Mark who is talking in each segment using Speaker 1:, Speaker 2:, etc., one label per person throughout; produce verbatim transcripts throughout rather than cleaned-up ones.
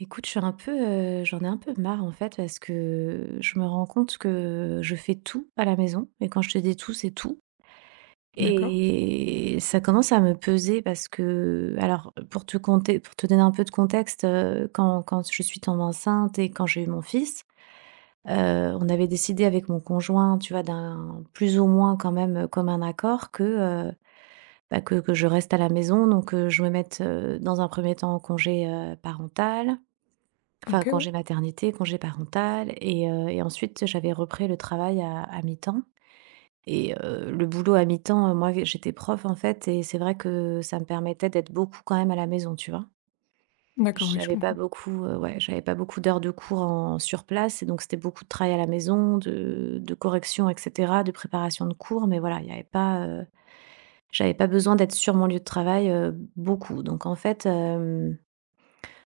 Speaker 1: Écoute, je suis un peu, heu, j'en ai un peu marre en fait parce que je me rends compte que je fais tout à la maison et quand je te dis tout, c'est tout.
Speaker 2: D'accord.
Speaker 1: Et ça commence à me peser parce que alors pour te conter pour te donner un peu de contexte, heu, quand quand je suis tombée enceinte et quand j'ai eu mon fils, heu, on avait décidé avec mon conjoint, tu vois, d'un plus ou moins quand même, euh, comme un accord que, heu, bah, que que je reste à la maison donc, heu, je me mette, heu, dans un premier temps en congé, heu, parental. Enfin,
Speaker 2: OK, ouais.
Speaker 1: congé maternité, congé parental et heu et ensuite j'avais repris le travail à à mi-temps. Et heu, le boulot à mi-temps, heu, moi, j'étais prof, en fait. Et c'est vrai que ça me permettait d'être beaucoup quand même à la maison, tu vois?
Speaker 2: D'accord, oui, je
Speaker 1: J'avais pas
Speaker 2: comprends.
Speaker 1: beaucoup, heu, ouais, j'avais pas beaucoup d'heures de cours en sur place. Et donc c'était beaucoup de travail à la maison, de de correction et cetera, de préparation de cours. Mais voilà, il y avait pas, heu, j'avais pas besoin d'être sur mon lieu de travail, heu, beaucoup donc en fait, euh,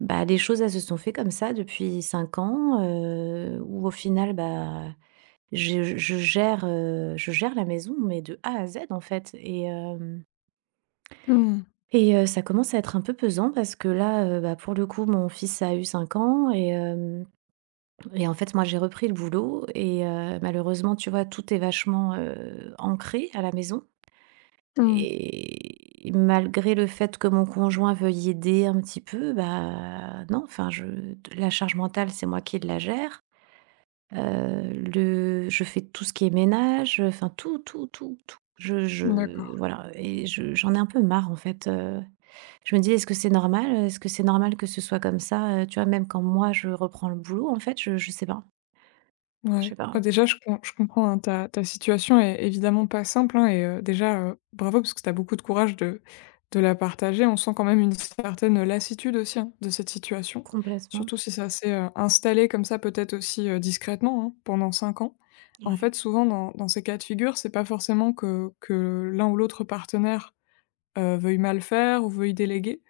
Speaker 1: bah, les choses, elles se sont fait comme ça depuis cinq ans, heu, où au final, bah, je je je gère, heu, je gère la maison, mais de A à Z, en fait. et hem
Speaker 2: Mmh mh.
Speaker 1: et heu, ça commence à être un peu pesant parce que là, heu, bah, pour le coup, mon fils a eu cinq ans. Et hem et en fait, moi, j'ai repris le boulot. Et heu, malheureusement, tu vois, tout est vachement, heu, ancré à la maison.
Speaker 2: Mmh.
Speaker 1: Et malgré le fait que mon conjoint veuille aider un petit peu, bah non, enfin, je la charge mentale, c'est moi qui la gère. Heu, le je fais tout ce qui est ménage, enfin tout, tout, tout, tout. Je
Speaker 2: D'accord,
Speaker 1: je voilà, et je j'en ai un peu marre en fait, heu, je me dis: «Est-ce que c'est normal, Est-ce que c'est normal que ce soit comme ça?» Heu, tu vois? Même quand moi je reprends le boulot en fait, je je sais pas. Je sais
Speaker 2: ouais. Bah,
Speaker 1: pas,
Speaker 2: déjà, je com je comprends, hein, ta ta situation est évidemment pas simple, hein et heu, déjà, heu, bravo parce que tu as beaucoup de courage de de la partager. On sent quand même une certaine lassitude aussi, hein, de cette situation.
Speaker 1: complètement.
Speaker 2: Surtout si ça s'est, heu, installé comme ça, peut-être aussi, heu, discrètement, hein, pendant cinq ans. En
Speaker 1: Ouais,
Speaker 2: fait, souvent dans dans ces cas de figure, c'est pas forcément que que l'un ou l'autre partenaire, heu, veuille mal faire ou veuille déléguer.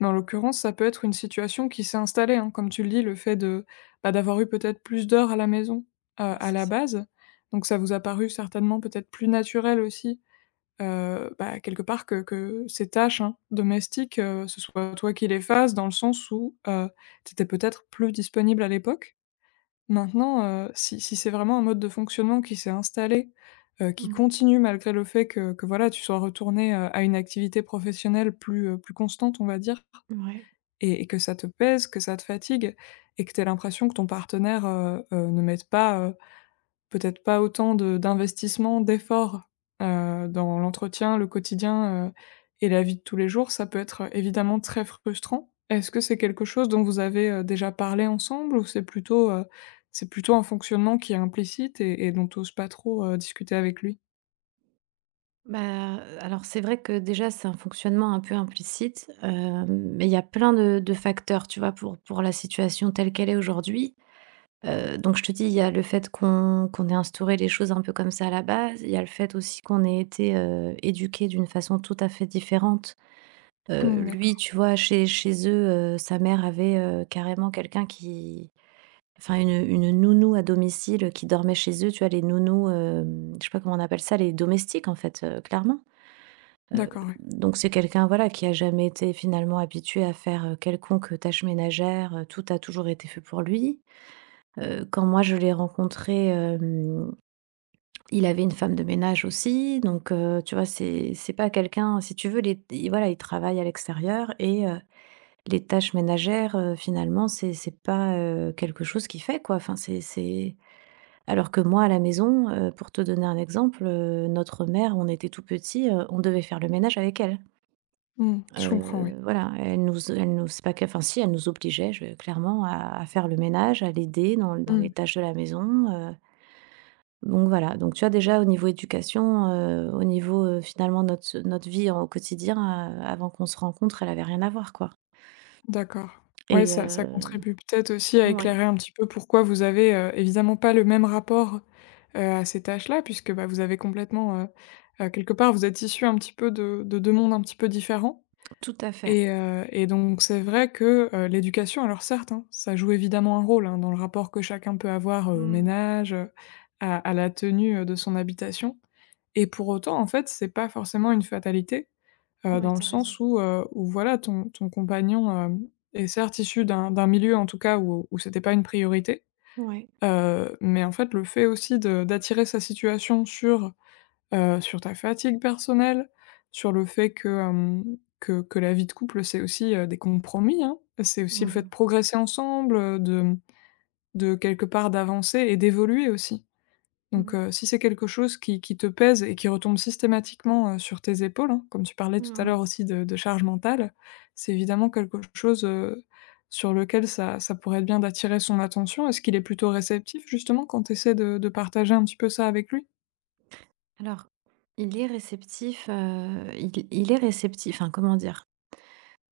Speaker 2: Mais en l'occurrence, ça peut être une situation qui s'est installée, hein, comme tu le dis, le fait de bah, d'avoir eu peut-être plus d'heures à la maison, heu,
Speaker 1: bah,
Speaker 2: à
Speaker 1: c'est
Speaker 2: la
Speaker 1: ça.
Speaker 2: base. Donc ça vous a paru certainement peut-être plus naturel aussi, heu, bah, quelque part que que ces tâches, hein, domestiques, heu, ce soit toi qui les fasses dans le sens où, heu, tu étais peut-être plus disponible à l'époque. Maintenant, heu, si si c'est vraiment un mode de fonctionnement qui s'est installé, heu, qui
Speaker 1: Mmh.
Speaker 2: continue malgré le fait que que voilà, tu sois retourné heu, à une activité professionnelle plus, heu, plus constante, on va dire
Speaker 1: Ouais.
Speaker 2: et et que ça te pèse, que ça te fatigue et que tu l'impression que ton partenaire, heu heu, ne mette pas, heu, peut-être pas autant de d'investissement, d'efforts, heu, dans l'entretien, le quotidien, heu et la vie de tous les jours, ça peut être, évidemment très frustrant. Est-ce que c'est quelque chose dont vous avez, heu, déjà parlé ensemble ou c'est plutôt, heu, c'est plutôt un fonctionnement qui est implicite et et dont tu oses pas trop, heu, discuter avec lui?
Speaker 1: Bah, alors c'est vrai que déjà c'est un fonctionnement un peu implicite, heu, mais il y a plein de de facteurs, tu vois? Pour pour la situation telle qu'elle est aujourd'hui. Heu, donc je te dis, il y a le fait qu'on qu'on ait instauré les choses un peu comme ça à la base. Il y a le fait aussi qu'on ait été, heu, éduqués d'une façon tout à fait différente. Heu,
Speaker 2: Mmh,
Speaker 1: lui,
Speaker 2: d'accord.
Speaker 1: tu vois, chez chez eux, heu, sa mère avait, heu, carrément quelqu'un qui enfin une une nounou à domicile qui dormait chez eux, tu vois? Les nounous, hem, je sais pas comment on appelle ça, les domestiques en fait, heu, clairement. Heu,
Speaker 2: D'accord, oui.
Speaker 1: donc c'est quelqu'un, voilà, qui a jamais été finalement habitué à faire, heu, quelconque tâche ménagère, heu, tout a toujours été fait pour lui. Heu, quand moi je l'ai rencontré, hem, il avait une femme de ménage aussi donc heu, tu vois? C'est c'est pas quelqu'un si tu veux les il voilà, il travaille à l'extérieur et heu, les tâches ménagères, heu, finalement c'est c'est pas, heu, quelque chose qu'il fait, quoi. Enfin, c'est c'est alors que moi à la maison, heu, pour te donner un exemple, heu, notre mère, on était tout petits, heu, on devait faire le ménage avec elle.
Speaker 2: Je comprends, oui.
Speaker 1: Heu, voilà, elle nous elle nous c'est pas que enfin si, elle nous obligeait je clairement à à faire le ménage, à l'aider dans dans les
Speaker 2: Mmh.
Speaker 1: tâches de la maison, heu, donc voilà. Donc tu as déjà au niveau éducation, heu, au niveau, heu, finalement notre notre vie en- au quotidien, heu, avant qu'on se rencontre, elle avait rien à voir, quoi.
Speaker 2: D'accord. Ouais,
Speaker 1: Et
Speaker 2: ça ça
Speaker 1: heu
Speaker 2: contribue peut-être aussi à
Speaker 1: oui,
Speaker 2: éclairer un petit peu pourquoi vous avez, heu, évidemment pas le même rapport, heu, à ces tâches-là puisque, bah, vous avez complètement, heu heu, quelque part vous êtes issus un petit peu de de deux mondes un petit peu différents
Speaker 1: tout à fait.
Speaker 2: et heu et donc c'est vrai que, heu, l'éducation alors certes, hein, ça joue évidemment un rôle, hein, dans le rapport que chacun peut avoir, heu, au
Speaker 1: Mmh.
Speaker 2: ménage, heu, à à la tenue, heu, de son habitation et pour autant, en fait, c'est pas forcément une fatalité. Heu,
Speaker 1: Oui,
Speaker 2: dans
Speaker 1: tu
Speaker 2: le
Speaker 1: as raison.
Speaker 2: sens où, heu, où voilà ton ton compagnon, hem, est certes issu d'un d'un milieu en tout cas où où c'était pas une priorité,
Speaker 1: Oui.
Speaker 2: heu, mais en fait le fait aussi de d'attirer sa situation sur, heu, sur ta fatigue personnelle, sur le fait que, hem, que que la vie de couple c'est aussi, heu, des compromis, hein. C'est aussi le fait de
Speaker 1: Mmh.
Speaker 2: progresser ensemble, heu, de de quelque part d'avancer et d'évoluer aussi.
Speaker 1: Mmh.
Speaker 2: Donc heu, si c'est quelque chose qui qui te pèse et qui retombe systématiquement, heu, sur tes épaules, hein, comme tu parlais tout à
Speaker 1: Mmh.
Speaker 2: l'heure aussi de de charge mentale, c'est évidemment quelque chose, heu, sur lequel ça ça pourrait être bien d'attirer son attention. Est-ce qu'il est plutôt réceptif justement quand tu essaies de de partager un petit peu ça avec lui?
Speaker 1: Alors, il est réceptif, heu, il il est réceptif, enfin comment dire?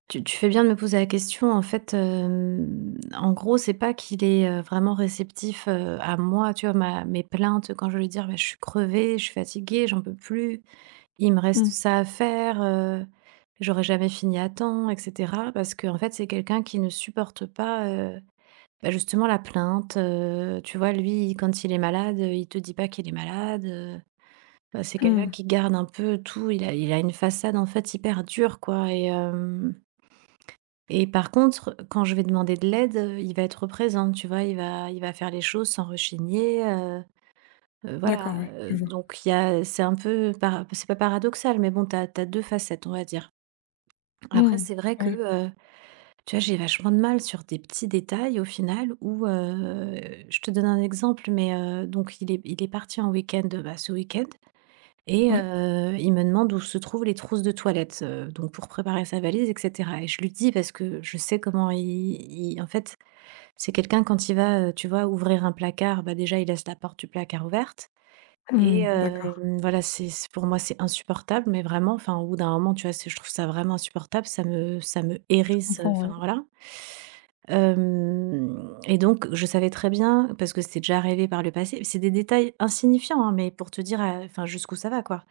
Speaker 1: Tu tu fais bien de me poser la question. En fait, hem, en gros, c'est pas qu'il est, heu, vraiment réceptif, heu, à moi, tu vois? Ma mes plaintes quand je lui dire: «Bah, je suis crevée, je suis fatiguée, j'en peux plus, il me reste
Speaker 2: Mmh.
Speaker 1: ça à faire, heu, j'aurais jamais fini à temps» et cetera. Parce qu'en fait, c'est quelqu'un qui ne supporte pas, heu, bah, justement la plainte, heu, tu vois? Lui, quand il est malade, il te dit pas qu'il est malade, heu, heu, c'est quelqu'un
Speaker 2: Mmh.
Speaker 1: qui garde un peu tout. Il a il a une façade, en fait, hyper dure, quoi. Et euh, et par contre, quand je vais demander de l'aide, heu, il va être présent, tu vois? Il va il va faire les choses sans rechigner. Heu heu,
Speaker 2: D'accord,
Speaker 1: voilà,
Speaker 2: oui,
Speaker 1: heu,
Speaker 2: je vois.
Speaker 1: donc il y a c'est un peu para c'est pas paradoxal, mais bon, t'as, t'as deux facettes, on va dire. Après,
Speaker 2: Mmh.
Speaker 1: c'est vrai que,
Speaker 2: Oui.
Speaker 1: heu, tu vois, j'ai vachement de mal sur des petits détails au final où, heu, je te donne un exemple, mais heu, donc il est il est parti en week-end, bah, ce week-end. Et
Speaker 2: Ouais.
Speaker 1: heu, il me demande où se trouvent les trousses de toilette, heu, donc pour préparer sa valise et cetera. Et je lui dis parce que je sais comment il il en fait, c'est quelqu'un quand il va, heu, tu vois, ouvrir un placard, bah, déjà, il laisse la porte du placard ouverte. Et
Speaker 2: Mmh. D'accord,
Speaker 1: hem, voilà, c'est c'est pour moi, c'est insupportable, mais vraiment, enfin, au bout d'un moment, tu vois, c'est je trouve ça vraiment insupportable, ça me ça me
Speaker 2: je
Speaker 1: hérisse, heu,
Speaker 2: comprends,
Speaker 1: enfin,
Speaker 2: ouais.
Speaker 1: voilà. Hem et donc je savais très bien, parce que c'était déjà arrivé par le passé, c'est des détails insignifiants, hein, mais pour te dire, heu, enfin, jusqu'où ça va, quoi.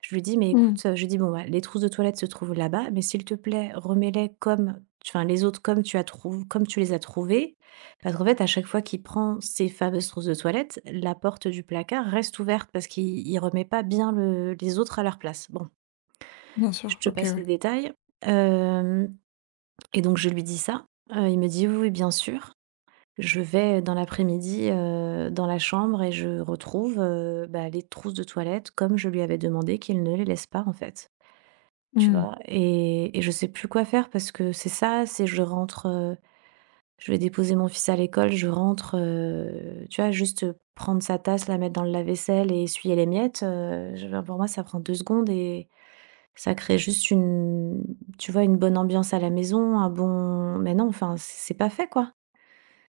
Speaker 1: Je lui dis: «Mais
Speaker 2: Mmh.
Speaker 1: écoute», heu, je lui dis: «Bon, bah, les trousses de toilette se trouvent là-bas, mais s'il te plaît, remets-les comme enfin, les autres comme tu as trouv comme tu les as trouvées parce qu'en fait, à chaque fois qu'il prend ses fameuses trousses de toilette, la porte du placard reste ouverte parce qu'il il remet pas bien le- les autres à leur place. Bon,
Speaker 2: Bien
Speaker 1: je
Speaker 2: sûr.
Speaker 1: te
Speaker 2: OK,
Speaker 1: passe les
Speaker 2: ouais.
Speaker 1: détails. Euh, et donc, je lui dis ça. Euh, il me dit oui, oui, bien sûr. Je vais dans l'après-midi euh, dans la chambre et je retrouve euh, bah, les trousses de toilette comme je lui avais demandé qu'il ne les laisse pas en fait. Tu
Speaker 2: Mmh.
Speaker 1: vois. Et, et je sais plus quoi faire parce que c'est ça, c'est je rentre. euh, Je vais déposer mon fils à l'école, je rentre, heu, tu vois, juste, heu, prendre sa tasse, la mettre dans le lave-vaisselle et essuyer les miettes, heu, je pour moi, ça prend deux secondes. Et ça crée juste une tu vois, une bonne ambiance à la maison, un bon mais non, enfin, c'est c'est pas fait, quoi.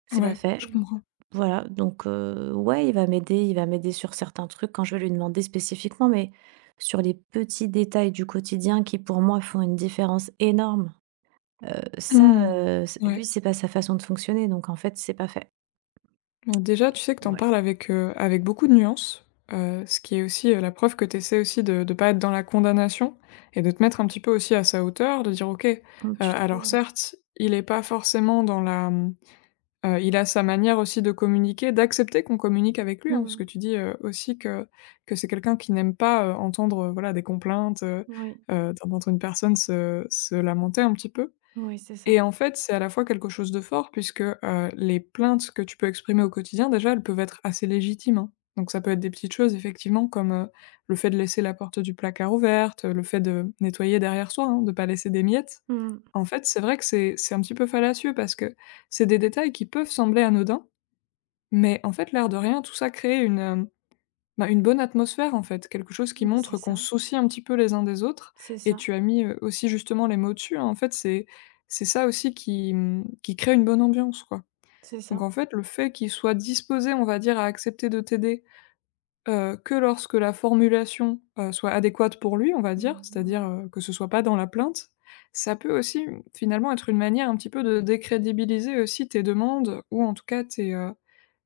Speaker 1: C'est pas
Speaker 2: Ouais,
Speaker 1: fait.
Speaker 2: je comprends.
Speaker 1: Voilà, donc heu, ouais, il va m'aider il va m'aider sur certains trucs quand je vais lui demander spécifiquement, mais sur les petits détails du quotidien qui, pour moi, font une différence énorme, euh, ça,
Speaker 2: Mmh.
Speaker 1: heu, c
Speaker 2: Ouais.
Speaker 1: lui, c'est pas sa façon de fonctionner, donc en fait, c'est pas fait.
Speaker 2: Bon, déjà, tu sais que t'en
Speaker 1: Ouais.
Speaker 2: parles avec, heu, avec beaucoup de nuances, heu, ce qui est aussi, heu, la preuve que t'essaies aussi de de pas être dans la condamnation et de te mettre un petit peu aussi à sa hauteur, de dire: «OK, heu,
Speaker 1: Mmh, tu
Speaker 2: alors
Speaker 1: trouves?
Speaker 2: certes, il est pas forcément dans la, mmh, il a sa manière aussi de communiquer», d'accepter qu'on communique avec lui, hein, parce
Speaker 1: Mmh.
Speaker 2: que tu dis, heu, aussi que que c'est quelqu'un qui n'aime pas, heu, entendre, heu, voilà, des complaintes, heu
Speaker 1: Oui,
Speaker 2: heu, d'entendre une personne se se lamenter un petit peu.
Speaker 1: oui, c'est ça.
Speaker 2: Et en fait, c'est à la fois quelque chose de fort puisque, heu, les plaintes que tu peux exprimer au quotidien, déjà, elles peuvent être assez légitimes, hein. Donc ça peut être des petites choses effectivement comme, heu, le fait de laisser la porte du placard ouverte, le fait de nettoyer derrière soi, hein, de pas laisser des miettes.
Speaker 1: Mmh.
Speaker 2: En fait, c'est vrai que c'est c'est un petit peu fallacieux parce que c'est des détails qui peuvent sembler anodins, mais en fait, l'air de rien, tout ça crée une, euh, bah, une bonne atmosphère, en fait, quelque chose qui
Speaker 1: Mais c'est
Speaker 2: montre qu'on
Speaker 1: ça,
Speaker 2: se soucie un petit peu les uns des autres
Speaker 1: c'est
Speaker 2: et
Speaker 1: ça,
Speaker 2: tu as mis, heu, aussi justement les mots dessus, hein, en fait, c'est c'est ça aussi qui, mmh, qui crée une bonne ambiance, quoi.
Speaker 1: c'est
Speaker 2: Donc
Speaker 1: ça.
Speaker 2: en fait, le fait qu'il soit disposé on va dire, à accepter de t'aider, heu, que lorsque la formulation, heu, soit adéquate pour lui, on va dire,
Speaker 1: Mmh mh,
Speaker 2: c'est-à-dire,
Speaker 1: mmh.
Speaker 2: heu, que ce soit pas dans la plainte, ça peut aussi, finalement, être une manière un petit peu de décrédibiliser aussi tes demandes ou en tout cas tes,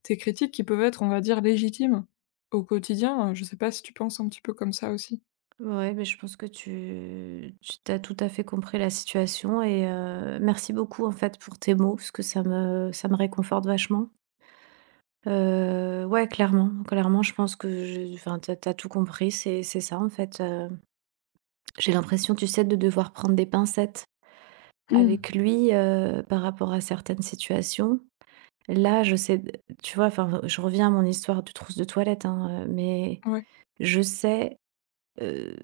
Speaker 2: tes critiques qui peuvent être, on va dire, légitimes au quotidien, heu, je sais pas si tu penses un petit peu comme ça aussi?
Speaker 1: Ouais, mais je pense que tu tu tu as tout à fait compris la situation. Et heu, merci beaucoup, en fait, pour tes mots, parce que ça me ça me réconforte vachement. Heu, ouais, clairement, clairement, je pense que je enfin, t'as as tout compris, c'est c'est ça, en fait, heu, j'ai l'impression, tu sais, de devoir prendre des pincettes
Speaker 2: Mmh.
Speaker 1: avec lui, heu, par rapport à certaines situations. Là, je sais. Tu vois, enfin, je reviens à mon histoire de trousse de toilette, hein, heu, mais
Speaker 2: Ouais,
Speaker 1: je sais, heu,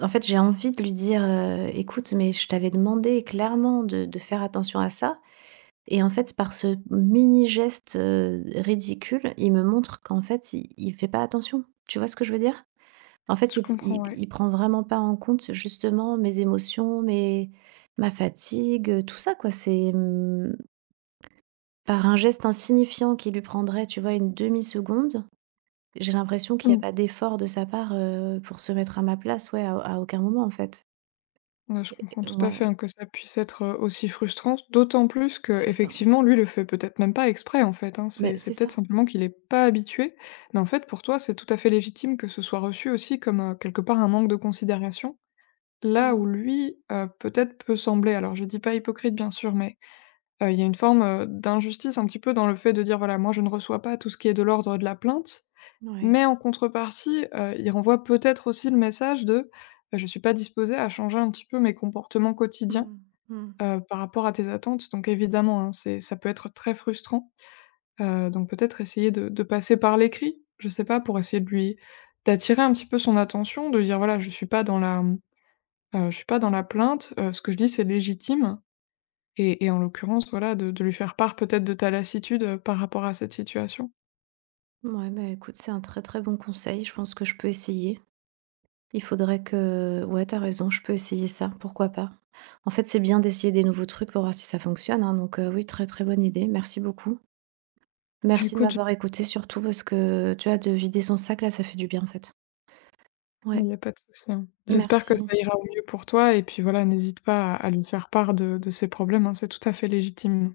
Speaker 1: en fait, j'ai envie de lui dire, heu: «Écoute, mais je t'avais demandé clairement de de faire attention à ça». Et en fait, par ce mini geste, heu, ridicule, il me montre qu'en fait, il il fait pas attention. Tu vois ce que je veux dire? En fait,
Speaker 2: je
Speaker 1: il
Speaker 2: comprends,
Speaker 1: il
Speaker 2: ouais.
Speaker 1: il prend vraiment pas en compte justement mes émotions, mes ma fatigue, tout ça quoi. C'est, mmh par un geste insignifiant qui lui prendrait, tu vois, une demi seconde, j'ai l'impression qu'il n'y a
Speaker 2: Mmh.
Speaker 1: pas d'effort de sa part, heu, pour se mettre à ma place, ouais, à à aucun moment, en fait.
Speaker 2: Ouais, je
Speaker 1: Et
Speaker 2: comprends tout à fait,
Speaker 1: ouais,
Speaker 2: hein, que ça puisse être, heu, aussi frustrant, d'autant plus que,
Speaker 1: c'est ça.
Speaker 2: effectivement, lui, le fait peut-être même pas exprès, en fait, hein.
Speaker 1: Mais
Speaker 2: C'est
Speaker 1: c'est
Speaker 2: c'est peut-être
Speaker 1: ça.
Speaker 2: simplement qu'il est pas habitué, mais en fait, pour toi, c'est tout à fait légitime que ce soit reçu aussi comme, heu, quelque part, un manque de considération, là
Speaker 1: Mmh,
Speaker 2: où lui, heu, peut-être peut sembler, alors je dis pas hypocrite, bien sûr, mais Heu, il y a une forme, heu, d'injustice un petit peu dans le fait de dire: «Voilà, moi je ne reçois pas tout ce qui est de l'ordre de la plainte»,
Speaker 1: ouais.
Speaker 2: mais en contrepartie, heu, il renvoie peut-être aussi le message de, heu: «Je suis pas disposé à changer un petit peu mes comportements quotidiens,
Speaker 1: Mmh mh.
Speaker 2: heu, par rapport à tes attentes», donc évidemment, hein, c'est ça peut être très frustrant, heu, donc peut-être essayer de de passer par l'écrit, je sais pas, pour essayer de lui d'attirer un petit peu son attention, de dire: «Voilà, je suis pas dans la, mmh, je suis pas dans la plainte, heu, ce que je dis c'est légitime». Et et en l'occurrence, voilà, de de lui faire part peut-être de ta lassitude, heu, par rapport à cette situation.
Speaker 1: Mouais, beh, écoute, c'est un très, très bon conseil. Je pense que je peux essayer. Il faudrait que, ouais, t'as raison, je peux essayer ça, pourquoi pas. En fait, c'est bien d'essayer des nouveaux trucs pour voir si ça fonctionne, hein, donc heu, oui, très, très bonne idée. Merci beaucoup. Merci de
Speaker 2: Écoute, j
Speaker 1: m'avoir écoutée surtout parce que, tu vois, de vider son sac, là, ça fait du bien, en fait.
Speaker 2: il
Speaker 1: Ouais,
Speaker 2: n'y a pas de souci, hein. J'espère que
Speaker 1: merci.
Speaker 2: ça ira au mieux pour toi et puis voilà, n'hésite pas à à lui faire part de de ces problèmes, hein, c'est tout à fait légitime.